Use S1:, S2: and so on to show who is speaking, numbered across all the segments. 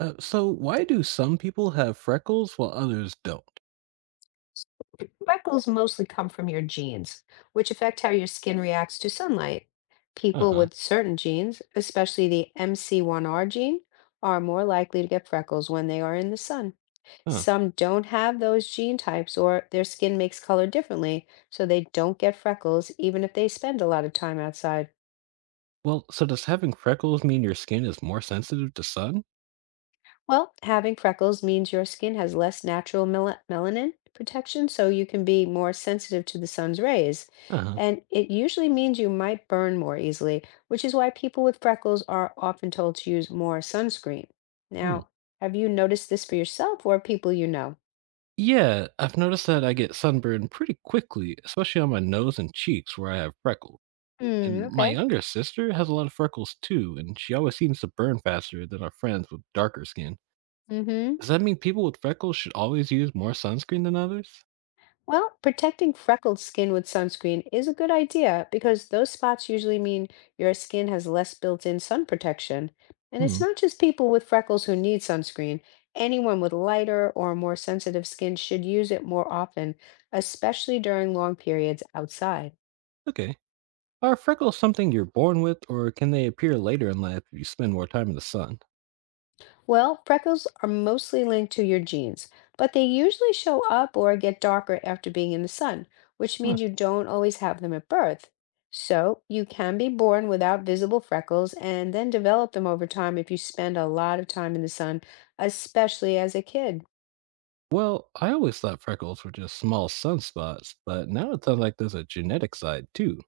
S1: So why do some people have freckles while others don't?
S2: Freckles mostly come from your genes, which affect how your skin reacts to sunlight.
S1: Uh
S2: People
S1: huh.
S2: with certain genes, especially the MC1R gene, are more likely to get freckles when they are in the sun.
S1: Huh.
S2: Some don't have those gene types or their skin makes color differently, so they don't get freckles even if they spend a lot of time outside.
S1: Well, so does having freckles mean your skin is more sensitive to sun?
S2: Well, having freckles means your skin has less natural melanin protection, so you can be more sensitive to the sun's rays.
S1: Uh huh.
S2: And it usually means you might burn more easily, which is why people with freckles are often told to use more sunscreen.
S1: Hmm.
S2: Now, have you noticed this for yourself or people you know?
S1: Yeah, I've noticed that I get sunburned pretty quickly, especially on my nose and cheeks where I have freckles. And
S2: Hmm,
S1: my
S2: okay.
S1: younger sister has a lot of freckles too, and she always seems to burn faster than our friends with darker skin.
S2: Mm-hmm.
S1: Does that mean people with freckles should always use more sunscreen than others?
S2: Well, protecting freckled skin with sunscreen is a good idea because those spots usually mean your skin has less built in sun protection. And it's
S1: Hmm.
S2: not just people with freckles who need sunscreen. Anyone with lighter or more sensitive skin should use it more often, especially during long periods outside.
S1: Okay. Are freckles something you're born with, or can they appear later in life if you spend more time in the sun?
S2: Well, freckles are mostly linked to your genes, but they usually show up or get darker after being in the sun, which
S1: Huh.
S2: means you don't always have them at birth. So, you can be born without visible freckles and then develop them over time if you spend a lot of time in the sun, especially as a kid.
S1: Well, I always thought freckles were just small sunspots, but now it sounds like there's a genetic side too.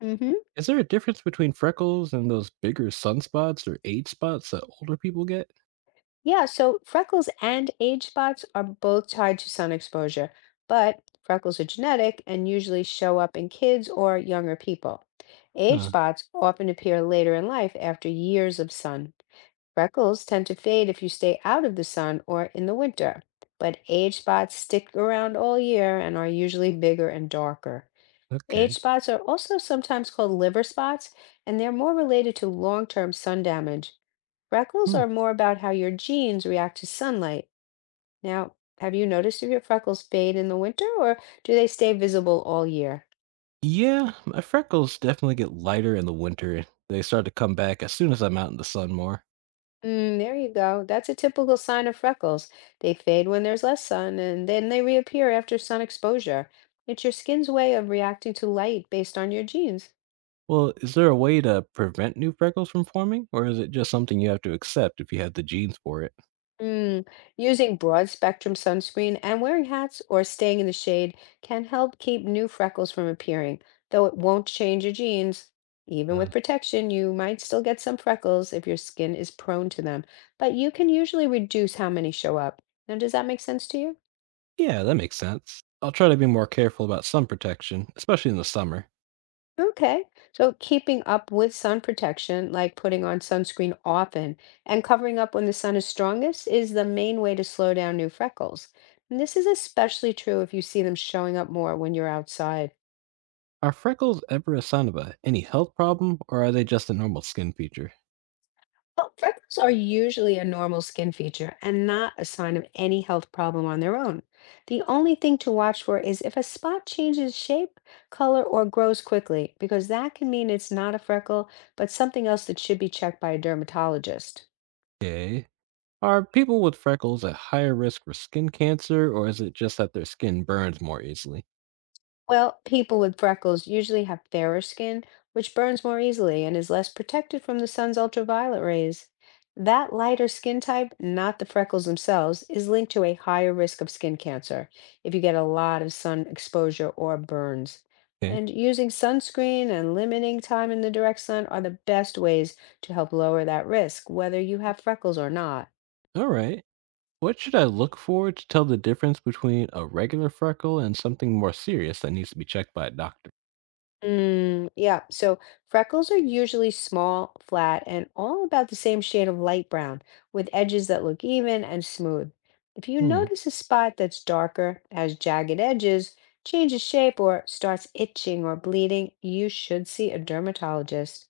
S2: Hmm.
S1: Is there a difference between freckles and those bigger sunspots or age spots that older people get?
S2: Yeah, so freckles and age spots are both tied to sun exposure, but freckles are genetic and usually show up in kids or younger people. Age
S1: Huh,
S2: spots often appear later in life after years of sun. Freckles tend to fade if you stay out of the sun or in the winter, but age spots stick around all year and are usually bigger and darker. Age
S1: okay.
S2: spots are also sometimes called liver spots, and they're more related to long-term sun damage. Freckles
S1: Hmm.
S2: are more about how your genes react to sunlight. Now, have you noticed if your freckles fade in the winter or do they stay visible all year?
S1: Yeah, my freckles definitely get lighter in the winter. They start to come back as soon as I'm out in the sun more.
S2: Mm, there you go. That's a typical sign of freckles. They fade when there's less sun and then they reappear after sun exposure. It's your skin's way of reacting to light based on your genes.
S1: Well, is there a way to prevent new freckles from forming, or is it just something you have to accept if you have the genes for it?
S2: Mm, Using broad spectrum sunscreen and wearing hats or staying in the shade can help keep new freckles from appearing, though it won't change your genes. Even
S1: Uh,
S2: with protection, you might still get some freckles if your skin is prone to them, but you can usually reduce how many show up. Now, does that make sense to you?
S1: Yeah, that makes sense. I'll try to be more careful about sun protection, especially in the summer.
S2: Okay. So keeping up with sun protection, like putting on sunscreen often and covering up when the sun is strongest, is the main way to slow down new freckles. And this is especially true if you see them showing up more when you're outside.
S1: Are freckles ever a sign of a, any health problem, or are they just a normal skin feature?
S2: Well, freckles are usually a normal skin feature and not a sign of any health problem on their own. The only thing to watch for is if a spot changes shape, color, or grows quickly, because that can mean it's not a freckle, but something else that should be checked by a dermatologist.
S1: Okay. Are people with freckles at higher risk for skin cancer, or is it just that their skin burns more easily?
S2: Well, people with freckles usually have fairer skin, which burns more easily and is less protected from the sun's ultraviolet rays. That lighter skin type, not the freckles themselves, is linked to a higher risk of skin cancer if you get a lot of sun exposure or burns.
S1: Okay.
S2: And using sunscreen and limiting time in the direct sun are the best ways to help lower that risk, whether you have freckles or not.
S1: All right. What should I look for to tell the difference between a regular freckle and something more serious that needs to be checked by a doctor?
S2: Yeah, so freckles are usually small, flat, and all about the same shade of light brown, with edges that look even and smooth. If you
S1: Hmm.
S2: notice a spot that's darker, has jagged edges, changes shape, or starts itching or bleeding, you should see a dermatologist.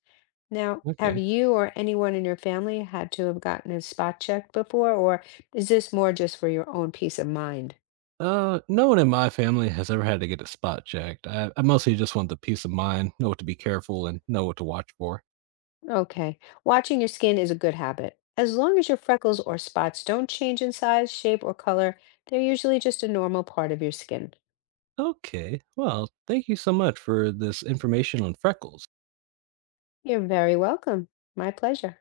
S2: Now, have
S1: Okay.
S2: you or anyone in your family had to have gotten a spot checked before, or is this more just for your own peace of mind?
S1: No one in my family has ever had to get a spot checked. I mostly just want the peace of mind, know what to be careful, and know what to watch for.
S2: Okay. Watching your skin is a good habit. As long as your freckles or spots don't change in size, shape, or color, they're usually just a normal part of your skin.
S1: Okay, well, thank you so much for this information on freckles.
S2: You're very welcome. My pleasure.